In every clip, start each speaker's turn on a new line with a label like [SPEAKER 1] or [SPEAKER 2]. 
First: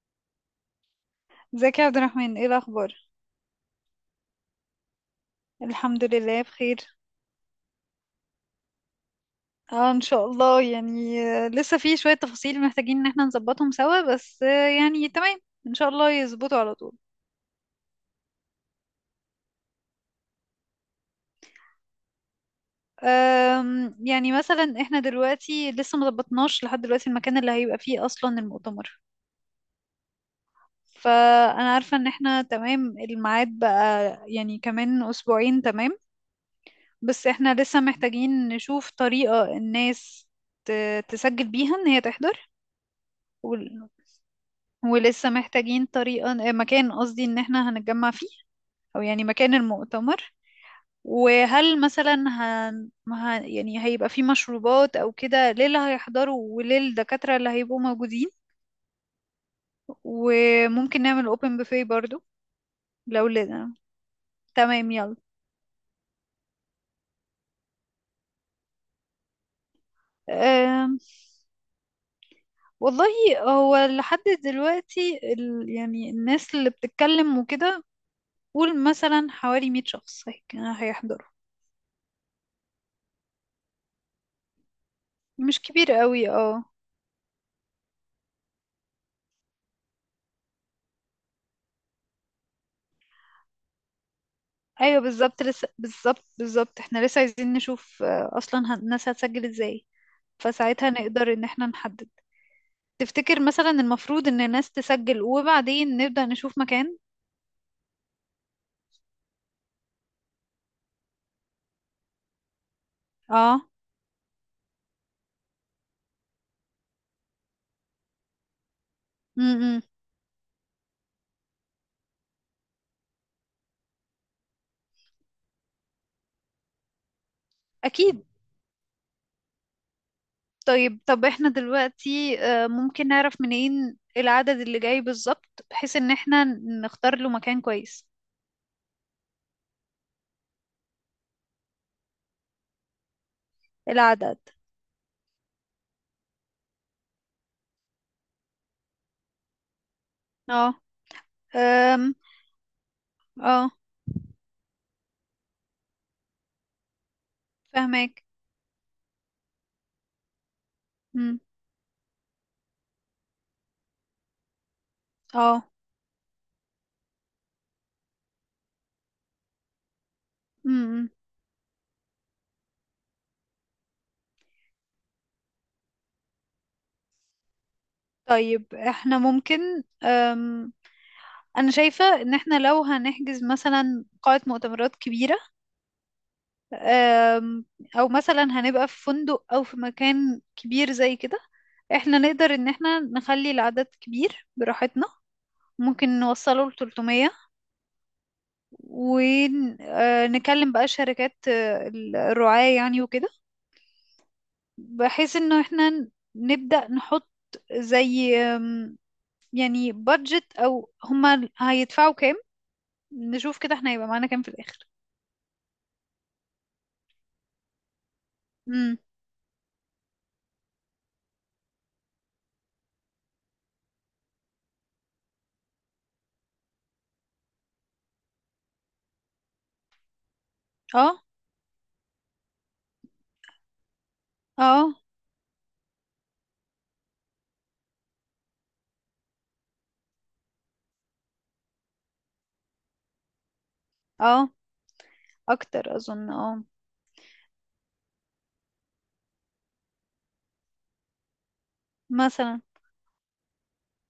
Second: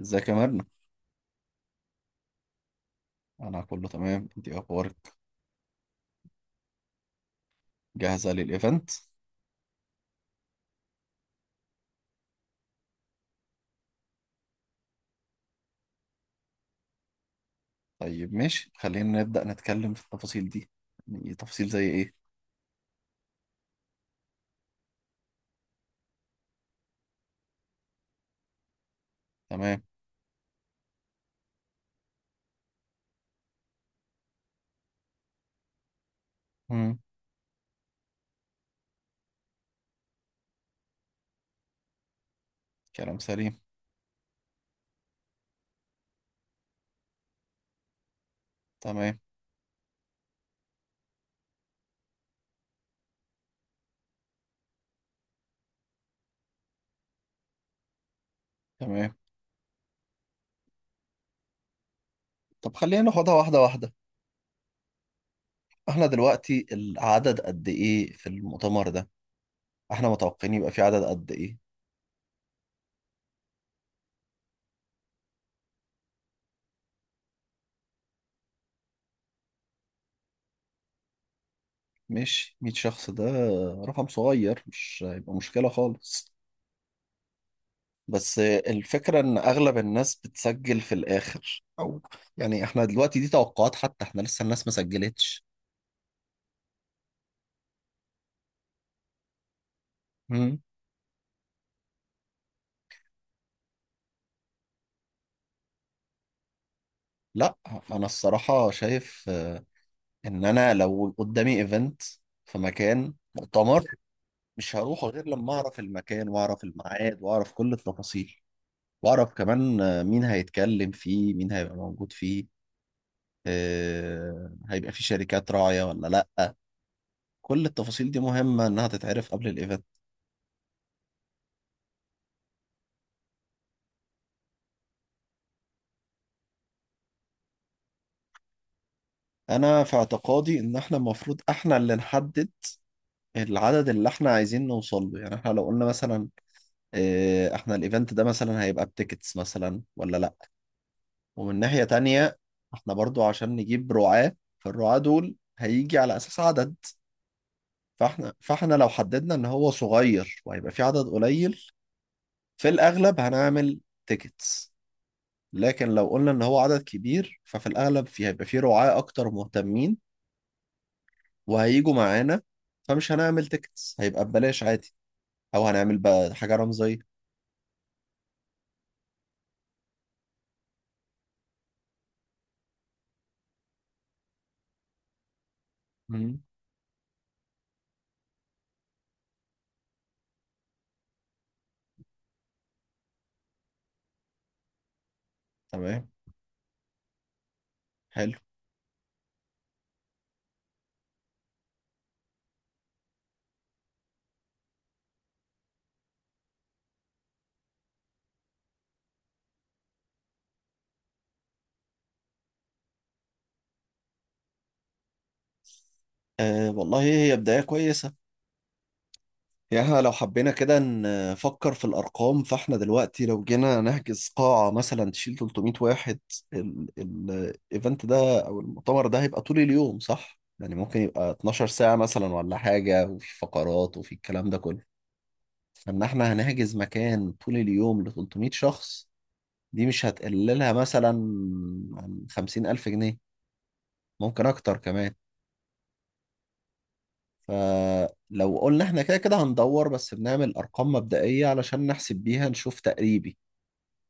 [SPEAKER 1] ازيك يا مرنة؟
[SPEAKER 2] ازيك يا عبد الرحمن؟ ايه الاخبار؟
[SPEAKER 1] أنا كله تمام، أنت إيه أخبارك؟
[SPEAKER 2] الحمد لله بخير.
[SPEAKER 1] جاهزة للإيفنت؟
[SPEAKER 2] اه، ان شاء الله يعني، لسه في شوية تفاصيل محتاجين ان احنا نظبطهم سوا، بس يعني تمام. ان شاء الله يظبطوا على طول.
[SPEAKER 1] طيب ماشي، خلينا نبدأ نتكلم في التفاصيل دي، يعني تفاصيل زي إيه؟
[SPEAKER 2] يعني مثلا احنا دلوقتي لسه مظبطناش لحد دلوقتي المكان اللي هيبقى فيه اصلا المؤتمر.
[SPEAKER 1] تمام،
[SPEAKER 2] فانا عارفة ان احنا تمام، الميعاد بقى يعني كمان اسبوعين، تمام.
[SPEAKER 1] مم.
[SPEAKER 2] بس احنا لسه محتاجين نشوف طريقة الناس تسجل بيها ان هي تحضر.
[SPEAKER 1] كلام سليم،
[SPEAKER 2] ولسه محتاجين طريقة مكان، قصدي ان احنا هنتجمع فيه، او
[SPEAKER 1] تمام،
[SPEAKER 2] يعني مكان المؤتمر. وهل مثلا يعني هيبقى فيه مشروبات او كده ليه اللي هيحضروا وليه الدكاترة اللي هيبقوا موجودين؟
[SPEAKER 1] تمام،
[SPEAKER 2] وممكن نعمل اوبن بوفيه برضو.
[SPEAKER 1] طب خلينا
[SPEAKER 2] لو
[SPEAKER 1] ناخدها واحدة
[SPEAKER 2] لنا.
[SPEAKER 1] واحدة،
[SPEAKER 2] تمام، يلا.
[SPEAKER 1] إحنا دلوقتي العدد قد إيه في المؤتمر ده؟ إحنا متوقعين يبقى في
[SPEAKER 2] أم...
[SPEAKER 1] عدد قد إيه؟
[SPEAKER 2] والله، هو لحد دلوقتي يعني الناس اللي بتتكلم وكده، قول مثلا حوالي 100 شخص هيحضروا.
[SPEAKER 1] ماشي، 100 شخص ده رقم صغير، مش هيبقى
[SPEAKER 2] مش
[SPEAKER 1] مشكلة
[SPEAKER 2] كبير قوي،
[SPEAKER 1] خالص.
[SPEAKER 2] اه.
[SPEAKER 1] بس الفكرة إن أغلب الناس بتسجل في الآخر، أو يعني إحنا دلوقتي دي توقعات، حتى إحنا لسه الناس ما
[SPEAKER 2] ايوه بالظبط،
[SPEAKER 1] سجلتش.
[SPEAKER 2] لسه بالظبط احنا لسه عايزين نشوف، اصلا الناس هتسجل ازاي.
[SPEAKER 1] مم.
[SPEAKER 2] فساعتها نقدر ان احنا نحدد. تفتكر مثلا المفروض ان الناس تسجل وبعدين نبدأ نشوف مكان؟
[SPEAKER 1] لا، أنا الصراحة شايف إن أنا لو قدامي إيفنت في مكان
[SPEAKER 2] اه.
[SPEAKER 1] مؤتمر، مش هروح غير لما أعرف المكان وأعرف الميعاد وأعرف كل التفاصيل، وأعرف كمان
[SPEAKER 2] امم.
[SPEAKER 1] مين هيتكلم فيه، مين هيبقى موجود فيه، هيبقى في شركات راعية ولا لأ. كل التفاصيل دي
[SPEAKER 2] اكيد.
[SPEAKER 1] مهمة إنها تتعرف قبل الإيفنت.
[SPEAKER 2] طيب، طب احنا دلوقتي ممكن نعرف منين العدد اللي جاي بالظبط، بحيث ان احنا نختار له مكان كويس؟
[SPEAKER 1] انا في اعتقادي ان احنا المفروض احنا اللي نحدد العدد اللي احنا
[SPEAKER 2] العدد،
[SPEAKER 1] عايزين نوصل له، يعني احنا لو قلنا مثلا احنا الايفنت ده مثلا هيبقى بتيكتس مثلا ولا لا.
[SPEAKER 2] اه.
[SPEAKER 1] ومن ناحية
[SPEAKER 2] أم،
[SPEAKER 1] تانية، احنا برضو عشان
[SPEAKER 2] اه،
[SPEAKER 1] نجيب رعاة فالرعاة دول هيجي على اساس عدد،
[SPEAKER 2] فاهمك.
[SPEAKER 1] فاحنا لو حددنا ان هو صغير وهيبقى في عدد
[SPEAKER 2] امم.
[SPEAKER 1] قليل، في الاغلب هنعمل تيكتس.
[SPEAKER 2] اه.
[SPEAKER 1] لكن لو قلنا ان هو عدد كبير، ففي الاغلب في هيبقى في رعاة اكتر مهتمين،
[SPEAKER 2] امم.
[SPEAKER 1] وهيجوا معانا، فمش هنعمل تيكتس، هيبقى ببلاش عادي او هنعمل بقى حاجه رمزيه.
[SPEAKER 2] طيب احنا ممكن، انا شايفة ان احنا لو هنحجز مثلا قاعة مؤتمرات كبيرة،
[SPEAKER 1] مم.
[SPEAKER 2] أم، او مثلا هنبقى في فندق او في مكان كبير زي كده، احنا نقدر ان احنا نخلي العدد كبير براحتنا.
[SPEAKER 1] تمام.
[SPEAKER 2] ممكن نوصله ل 300،
[SPEAKER 1] حلو.
[SPEAKER 2] ونكلم بقى شركات، الرعاة يعني وكده، بحيث انه احنا نبدأ نحط زي يعني بادجت، او هما هيدفعوا كام. نشوف كده احنا هيبقى معانا كام في الاخر.
[SPEAKER 1] آه والله هي بدايه كويسه.
[SPEAKER 2] امم.
[SPEAKER 1] يعني إحنا لو حبينا كده نفكر في الارقام، فاحنا دلوقتي لو جينا نحجز قاعه مثلا تشيل 300 واحد، الايفنت ده او المؤتمر ده هيبقى طول اليوم صح، يعني ممكن
[SPEAKER 2] اه.
[SPEAKER 1] يبقى 12 ساعه مثلا ولا حاجه، وفي فقرات وفي الكلام ده كله،
[SPEAKER 2] اه.
[SPEAKER 1] فان احنا هنحجز مكان طول اليوم ل 300 شخص، دي مش هتقللها مثلا عن 50,000 جنيه، ممكن
[SPEAKER 2] اه،
[SPEAKER 1] أكتر كمان.
[SPEAKER 2] اكتر اظن، اه.
[SPEAKER 1] فلو قلنا إحنا كده كده هندور، بس بنعمل أرقام مبدئية علشان نحسب بيها
[SPEAKER 2] مثلا،
[SPEAKER 1] نشوف تقريبي.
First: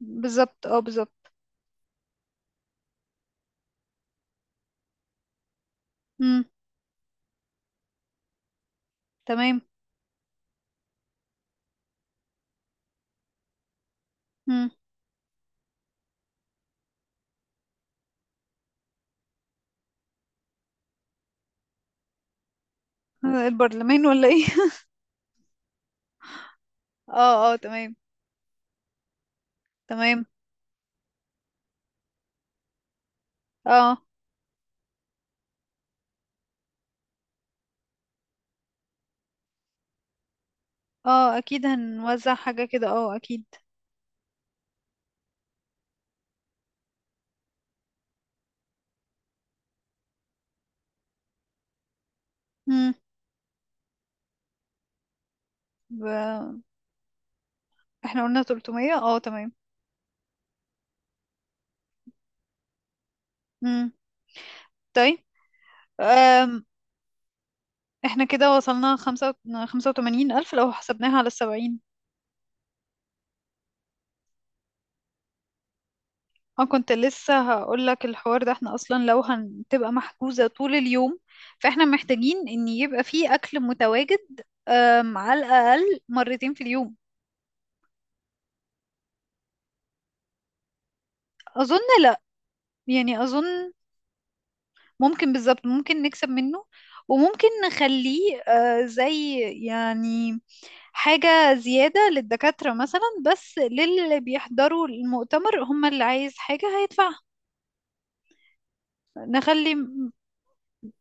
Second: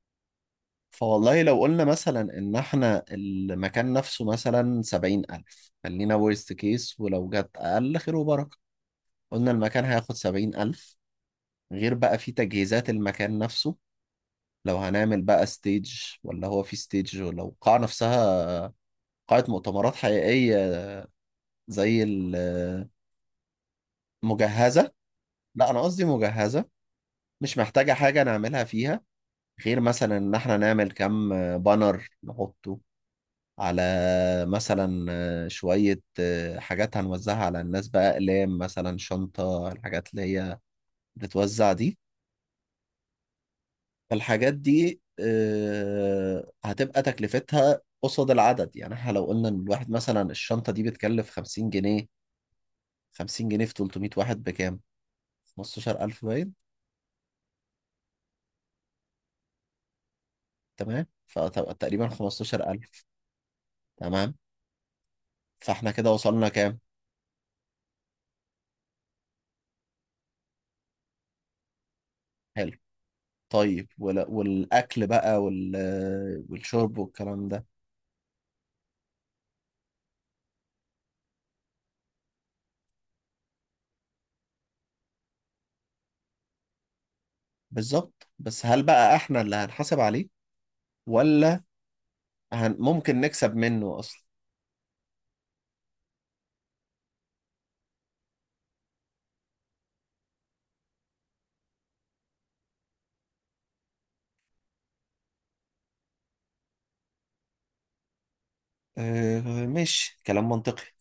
[SPEAKER 2] بالظبط، اه بالظبط.
[SPEAKER 1] فوالله لو قلنا مثلا إن إحنا المكان نفسه مثلا 70,000، خلينا
[SPEAKER 2] امم.
[SPEAKER 1] ورست كيس، ولو جت أقل خير وبركة. قلنا
[SPEAKER 2] تمام.
[SPEAKER 1] المكان هياخد 70,000، غير بقى في تجهيزات المكان نفسه،
[SPEAKER 2] امم.
[SPEAKER 1] لو هنعمل بقى ستيج ولا هو في ستيج، ولو القاعة نفسها قاعة مؤتمرات حقيقية زي
[SPEAKER 2] البرلمان ولا ايه؟
[SPEAKER 1] المجهزة. لا، أنا قصدي مجهزة.
[SPEAKER 2] اه. اه،
[SPEAKER 1] مش محتاجة
[SPEAKER 2] تمام.
[SPEAKER 1] حاجة نعملها فيها، غير مثلا
[SPEAKER 2] تمام.
[SPEAKER 1] إن إحنا نعمل كام بانر نحطه على
[SPEAKER 2] اه.
[SPEAKER 1] مثلا شوية حاجات هنوزعها على الناس بقى، أقلام مثلا، شنطة، الحاجات اللي هي
[SPEAKER 2] اه، اكيد
[SPEAKER 1] بتتوزع دي.
[SPEAKER 2] هنوزع حاجة كده، اه اكيد.
[SPEAKER 1] فالحاجات دي هتبقى تكلفتها قصاد العدد، يعني احنا لو قلنا ان الواحد مثلا الشنطة دي بتكلف 50 جنيه،
[SPEAKER 2] امم.
[SPEAKER 1] 50 جنيه في 300 واحد بكام؟ 15,000 باين.
[SPEAKER 2] ب... احنا قلنا 300، اه تمام.
[SPEAKER 1] تمام فتبقى تقريبا 15,000.
[SPEAKER 2] امم.
[SPEAKER 1] تمام.
[SPEAKER 2] طيب.
[SPEAKER 1] فاحنا كده وصلنا
[SPEAKER 2] أم...
[SPEAKER 1] كام؟
[SPEAKER 2] احنا كده وصلنا 85,000 لو حسبناها على السبعين.
[SPEAKER 1] حلو. طيب والاكل بقى
[SPEAKER 2] اه، كنت
[SPEAKER 1] والشرب والكلام
[SPEAKER 2] لسه
[SPEAKER 1] ده.
[SPEAKER 2] هقول لك الحوار ده. احنا اصلا لو هتبقى محجوزة طول اليوم، فاحنا محتاجين ان يبقى فيه اكل متواجد، على الاقل مرتين في اليوم.
[SPEAKER 1] بالظبط، بس هل بقى احنا اللي هنحاسب عليه ولا
[SPEAKER 2] اظن لا.
[SPEAKER 1] هن... ممكن
[SPEAKER 2] يعني
[SPEAKER 1] نكسب
[SPEAKER 2] اظن،
[SPEAKER 1] منه اصلا؟
[SPEAKER 2] ممكن، بالظبط ممكن نكسب منه. وممكن نخليه زي، يعني، حاجة زيادة للدكاترة مثلا. بس للي بيحضروا المؤتمر، هم اللي عايز حاجة هيدفعها.
[SPEAKER 1] أه
[SPEAKER 2] نخلي،
[SPEAKER 1] ماشي كلام منطقي.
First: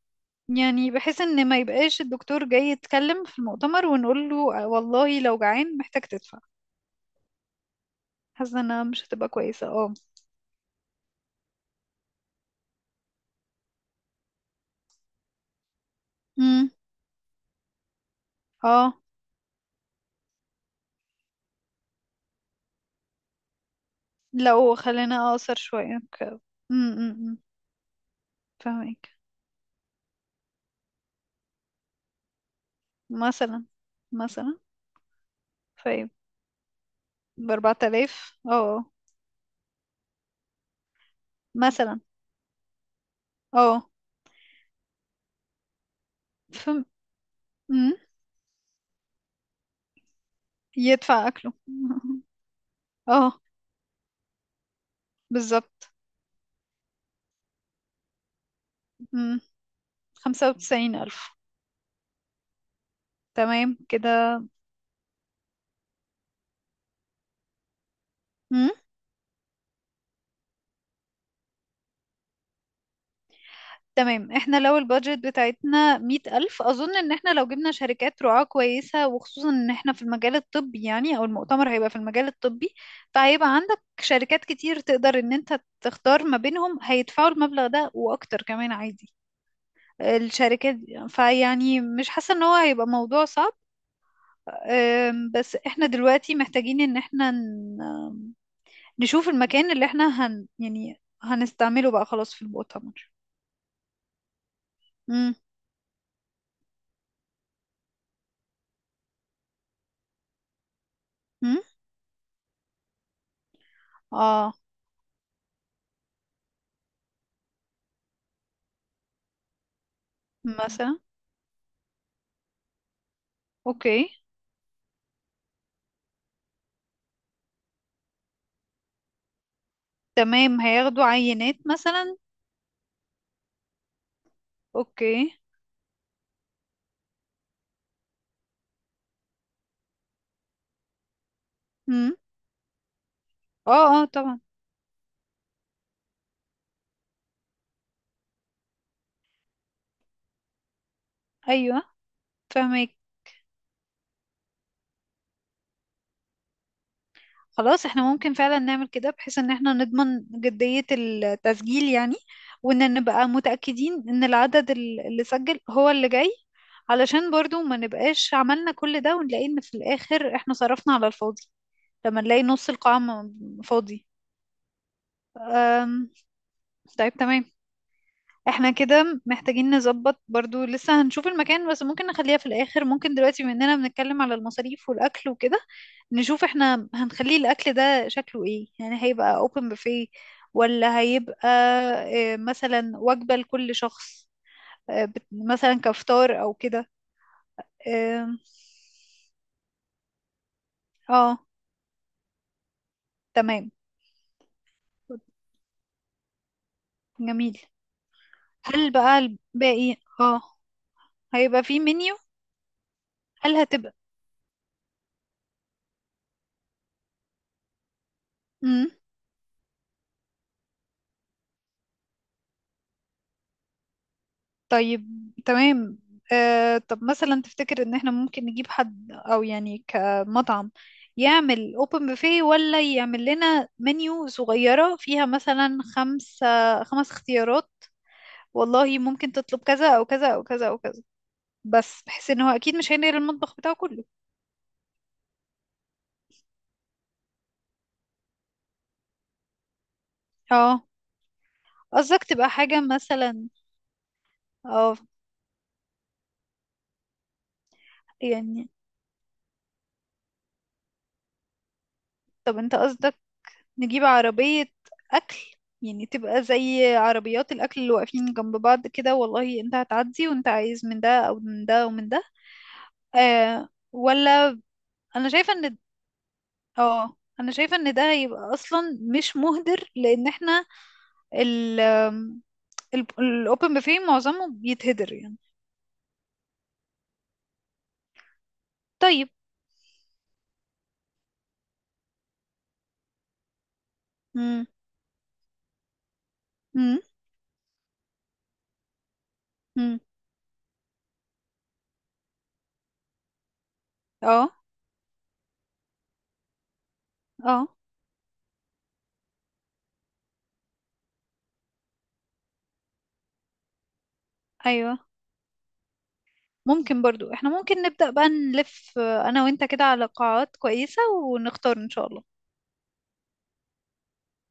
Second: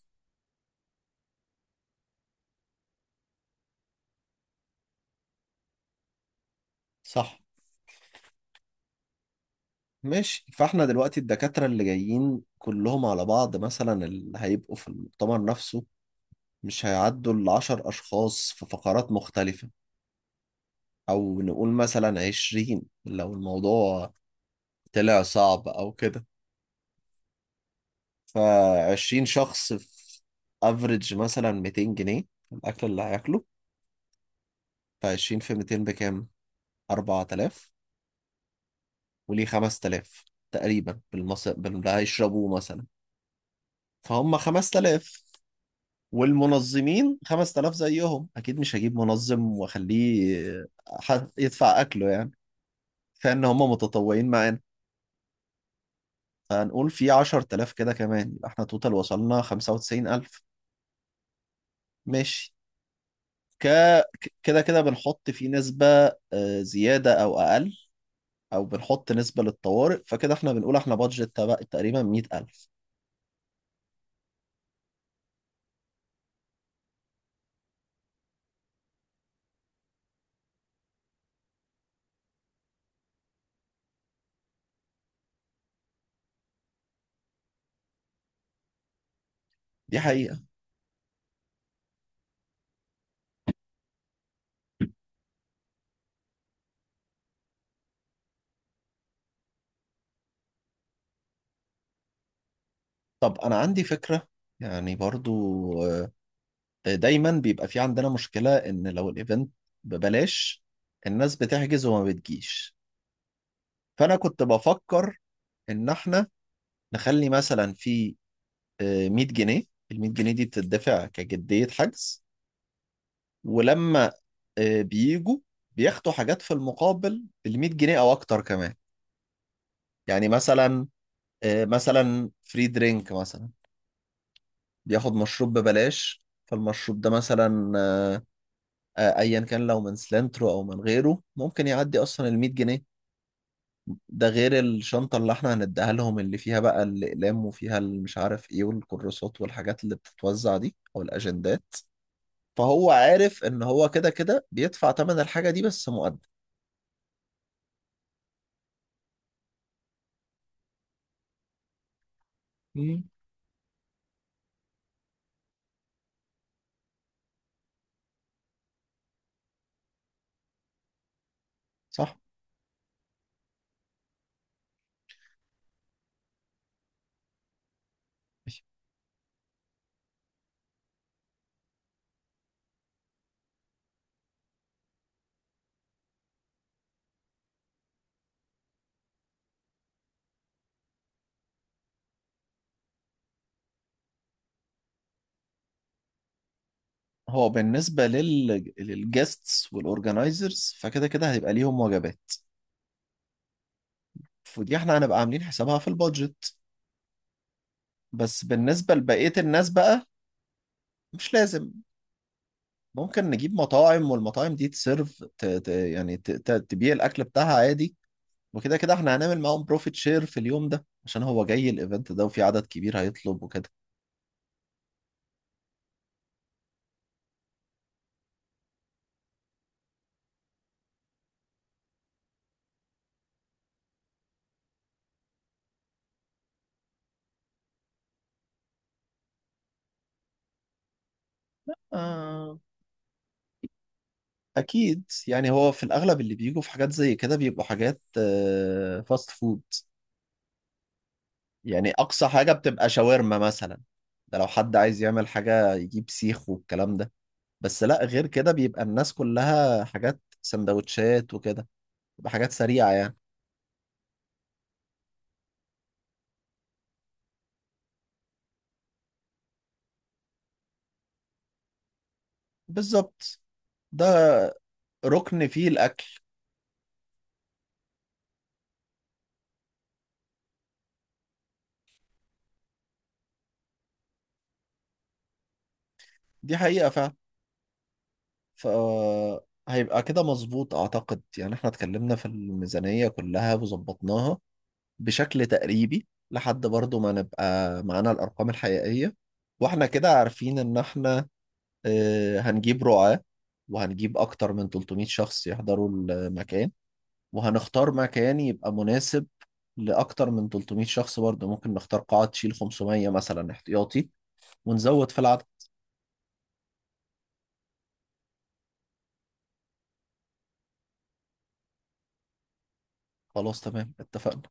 [SPEAKER 2] يعني بحيث ان ما يبقاش الدكتور جاي يتكلم في المؤتمر، ونقول له: والله لو جعان محتاج تدفع."
[SPEAKER 1] صح.
[SPEAKER 2] حاسه انها مش هتبقى كويسه، اه.
[SPEAKER 1] ماشي، فاحنا دلوقتي الدكاترة اللي جايين كلهم على بعض مثلا اللي هيبقوا في المؤتمر نفسه،
[SPEAKER 2] امم.
[SPEAKER 1] مش هيعدوا العشر أشخاص في
[SPEAKER 2] اه.
[SPEAKER 1] فقرات مختلفة. أو نقول مثلا عشرين لو الموضوع
[SPEAKER 2] لو
[SPEAKER 1] طلع
[SPEAKER 2] خلينا اقصر
[SPEAKER 1] صعب او
[SPEAKER 2] شويه،
[SPEAKER 1] كده.
[SPEAKER 2] امم. امم. فاهمك.
[SPEAKER 1] فعشرين شخص في افريج مثلا 200 جنيه الاكل اللي هياكله،
[SPEAKER 2] مثلا مثلا.
[SPEAKER 1] فعشرين في 200
[SPEAKER 2] طيب،
[SPEAKER 1] بكام؟
[SPEAKER 2] ب
[SPEAKER 1] 4,000.
[SPEAKER 2] 4000، اه آه.
[SPEAKER 1] وليه 5,000 تقريبا باللي
[SPEAKER 2] مثلا.
[SPEAKER 1] هيشربوه مثلا،
[SPEAKER 2] اه.
[SPEAKER 1] فهم 5,000،
[SPEAKER 2] فم
[SPEAKER 1] والمنظمين 5,000
[SPEAKER 2] مم.
[SPEAKER 1] زيهم اكيد، مش هجيب منظم واخليه
[SPEAKER 2] يدفع
[SPEAKER 1] حد
[SPEAKER 2] اكله
[SPEAKER 1] يدفع اكله يعني،
[SPEAKER 2] اه،
[SPEAKER 1] فان هم متطوعين معانا،
[SPEAKER 2] بالظبط.
[SPEAKER 1] فهنقول في 10,000 كده كمان، يبقى احنا توتال وصلنا
[SPEAKER 2] امم.
[SPEAKER 1] 95,000.
[SPEAKER 2] 95,000.
[SPEAKER 1] ماشي. ك
[SPEAKER 2] تمام كده.
[SPEAKER 1] كده كده بنحط فيه نسبة زيادة أو أقل، أو بنحط نسبة للطوارئ، فكده احنا بنقول احنا بادجت تقريبا 100,000.
[SPEAKER 2] تمام، احنا لو البادجت بتاعتنا 100,000، أظن إن احنا لو جبنا شركات رعاة كويسة، وخصوصا إن احنا في المجال الطبي، يعني أو المؤتمر هيبقى في المجال الطبي، فهيبقى عندك شركات كتير تقدر إن انت تختار ما بينهم، هيدفعوا المبلغ ده وأكتر كمان عادي.
[SPEAKER 1] دي حقيقة.
[SPEAKER 2] الشركات دي- فيعني مش حاسة إن هو هيبقى موضوع صعب. بس احنا دلوقتي محتاجين إن احنا نشوف المكان اللي احنا يعني هنستعمله بقى خلاص في المؤتمر.
[SPEAKER 1] طب أنا عندي فكرة يعني برضو،
[SPEAKER 2] امم.
[SPEAKER 1] آه، دايما بيبقى في عندنا مشكلة إن لو الإيفنت ببلاش الناس
[SPEAKER 2] امم.
[SPEAKER 1] بتحجز وما بتجيش، فأنا كنت
[SPEAKER 2] اه،
[SPEAKER 1] بفكر إن احنا نخلي مثلا في 100 جنيه، ال 100 جنيه دي
[SPEAKER 2] مثلا.
[SPEAKER 1] بتدفع كجدية حجز.
[SPEAKER 2] اوكي.
[SPEAKER 1] ولما بيجوا بياخدوا حاجات في المقابل بال 100 جنيه او اكتر كمان، يعني
[SPEAKER 2] تمام،
[SPEAKER 1] مثلا
[SPEAKER 2] هياخدوا عينات مثلا.
[SPEAKER 1] مثلا فري درينك مثلا، بياخد
[SPEAKER 2] اوكي.
[SPEAKER 1] مشروب ببلاش. فالمشروب ده مثلا ايا كان لو من سلنترو او من غيره ممكن يعدي
[SPEAKER 2] امم.
[SPEAKER 1] اصلا ال 100 جنيه،
[SPEAKER 2] اه. اه،
[SPEAKER 1] ده
[SPEAKER 2] طبعا.
[SPEAKER 1] غير الشنطه اللي احنا هنديها لهم اللي فيها بقى الاقلام وفيها مش عارف ايه والكراسات والحاجات اللي بتتوزع دي او الاجندات،
[SPEAKER 2] ايوه
[SPEAKER 1] فهو
[SPEAKER 2] فهمك.
[SPEAKER 1] عارف ان هو كده كده بيدفع ثمن الحاجه دي بس مقدم.
[SPEAKER 2] خلاص احنا ممكن فعلا نعمل كده بحيث ان احنا نضمن جدية التسجيل يعني، وان
[SPEAKER 1] مم.
[SPEAKER 2] نبقى متأكدين ان العدد اللي سجل هو اللي جاي، علشان برضو ما نبقاش عملنا كل ده ونلاقي ان في الاخر احنا صرفنا على الفاضي،
[SPEAKER 1] صح.
[SPEAKER 2] لما نلاقي نص القاعة فاضي. طيب تمام. احنا كده محتاجين نظبط برضو، لسه هنشوف المكان، بس ممكن نخليها في الآخر. ممكن دلوقتي بما اننا بنتكلم على المصاريف والأكل وكده، نشوف احنا هنخليه الأكل ده شكله ايه، يعني هيبقى open buffet، ولا هيبقى مثلا وجبة لكل شخص، مثلا كفطار او كده.
[SPEAKER 1] هو بالنسبة
[SPEAKER 2] اه.
[SPEAKER 1] للجيستس والأورجنايزرز، فكده كده
[SPEAKER 2] آه.
[SPEAKER 1] هيبقى ليهم وجبات،
[SPEAKER 2] تمام.
[SPEAKER 1] فدي احنا هنبقى عاملين حسابها في البادجت.
[SPEAKER 2] جميل.
[SPEAKER 1] بس
[SPEAKER 2] هل
[SPEAKER 1] بالنسبة
[SPEAKER 2] بقى
[SPEAKER 1] لبقية الناس
[SPEAKER 2] الباقي،
[SPEAKER 1] بقى
[SPEAKER 2] اه،
[SPEAKER 1] مش
[SPEAKER 2] هيبقى
[SPEAKER 1] لازم،
[SPEAKER 2] فيه منيو؟
[SPEAKER 1] ممكن نجيب
[SPEAKER 2] هل هتبقى؟
[SPEAKER 1] مطاعم والمطاعم دي تسيرف يعني تبيع الأكل بتاعها عادي، وكده
[SPEAKER 2] مم.
[SPEAKER 1] كده احنا هنعمل معاهم بروفيت شير في اليوم ده عشان هو جاي الايفنت ده وفي عدد كبير هيطلب وكده.
[SPEAKER 2] طيب تمام. آه، طب مثلا تفتكر ان احنا ممكن نجيب حد او يعني كمطعم، يعمل اوبن بوفيه، ولا يعمل لنا منيو صغيرة فيها مثلا خمسة، خمس اختيارات، والله ممكن تطلب كذا او كذا او كذا او كذا، بس بحيث ان هو
[SPEAKER 1] آه.
[SPEAKER 2] اكيد مش هينقل المطبخ بتاعه كله؟
[SPEAKER 1] أكيد، يعني هو في الأغلب اللي بيجوا في حاجات زي كده بيبقوا حاجات فاست فود.
[SPEAKER 2] اه.
[SPEAKER 1] يعني
[SPEAKER 2] قصدك
[SPEAKER 1] اقصى
[SPEAKER 2] تبقى
[SPEAKER 1] حاجه
[SPEAKER 2] حاجة
[SPEAKER 1] بتبقى شاورما
[SPEAKER 2] مثلا.
[SPEAKER 1] مثلا، ده لو حد
[SPEAKER 2] اه،
[SPEAKER 1] عايز يعمل حاجه يجيب سيخ والكلام ده، بس لا غير كده
[SPEAKER 2] يعني
[SPEAKER 1] بيبقى الناس كلها حاجات سندوتشات وكده، بتبقى حاجات
[SPEAKER 2] طب انت
[SPEAKER 1] سريعه يعني.
[SPEAKER 2] قصدك نجيب عربية أكل، يعني تبقى زي عربيات الأكل اللي واقفين جنب بعض كده، والله أنت هتعدي وأنت عايز من ده أو من ده ومن ده؟
[SPEAKER 1] بالظبط.
[SPEAKER 2] آه،
[SPEAKER 1] ده
[SPEAKER 2] ولا. أنا
[SPEAKER 1] ركن
[SPEAKER 2] شايفة
[SPEAKER 1] فيه
[SPEAKER 2] إن،
[SPEAKER 1] الاكل.
[SPEAKER 2] اه، أنا شايفة إن ده هيبقى أصلا مش مهدر، لأن احنا ال الأوبن بوفيه معظمه بيتهدر يعني.
[SPEAKER 1] دي حقيقه فعلا. ف
[SPEAKER 2] طيب.
[SPEAKER 1] هيبقى كده مظبوط اعتقد، يعني احنا اتكلمنا في الميزانيه كلها وظبطناها
[SPEAKER 2] مم.
[SPEAKER 1] بشكل تقريبي لحد برضو
[SPEAKER 2] مم.
[SPEAKER 1] ما نبقى معانا الارقام الحقيقيه، واحنا
[SPEAKER 2] مم.
[SPEAKER 1] كده عارفين ان احنا هنجيب رعاة وهنجيب
[SPEAKER 2] اه.
[SPEAKER 1] أكتر من 300 شخص يحضروا المكان،
[SPEAKER 2] اه.
[SPEAKER 1] وهنختار مكان يبقى مناسب لأكتر من 300 شخص برضه، ممكن نختار قاعة تشيل 500 مثلا احتياطي
[SPEAKER 2] أيوه،
[SPEAKER 1] ونزود في العدد.
[SPEAKER 2] ممكن برضو، احنا ممكن نبدأ بقى نلف، أنا وأنت كده على قاعات كويسة، ونختار إن شاء الله.
[SPEAKER 1] خلاص تمام اتفقنا.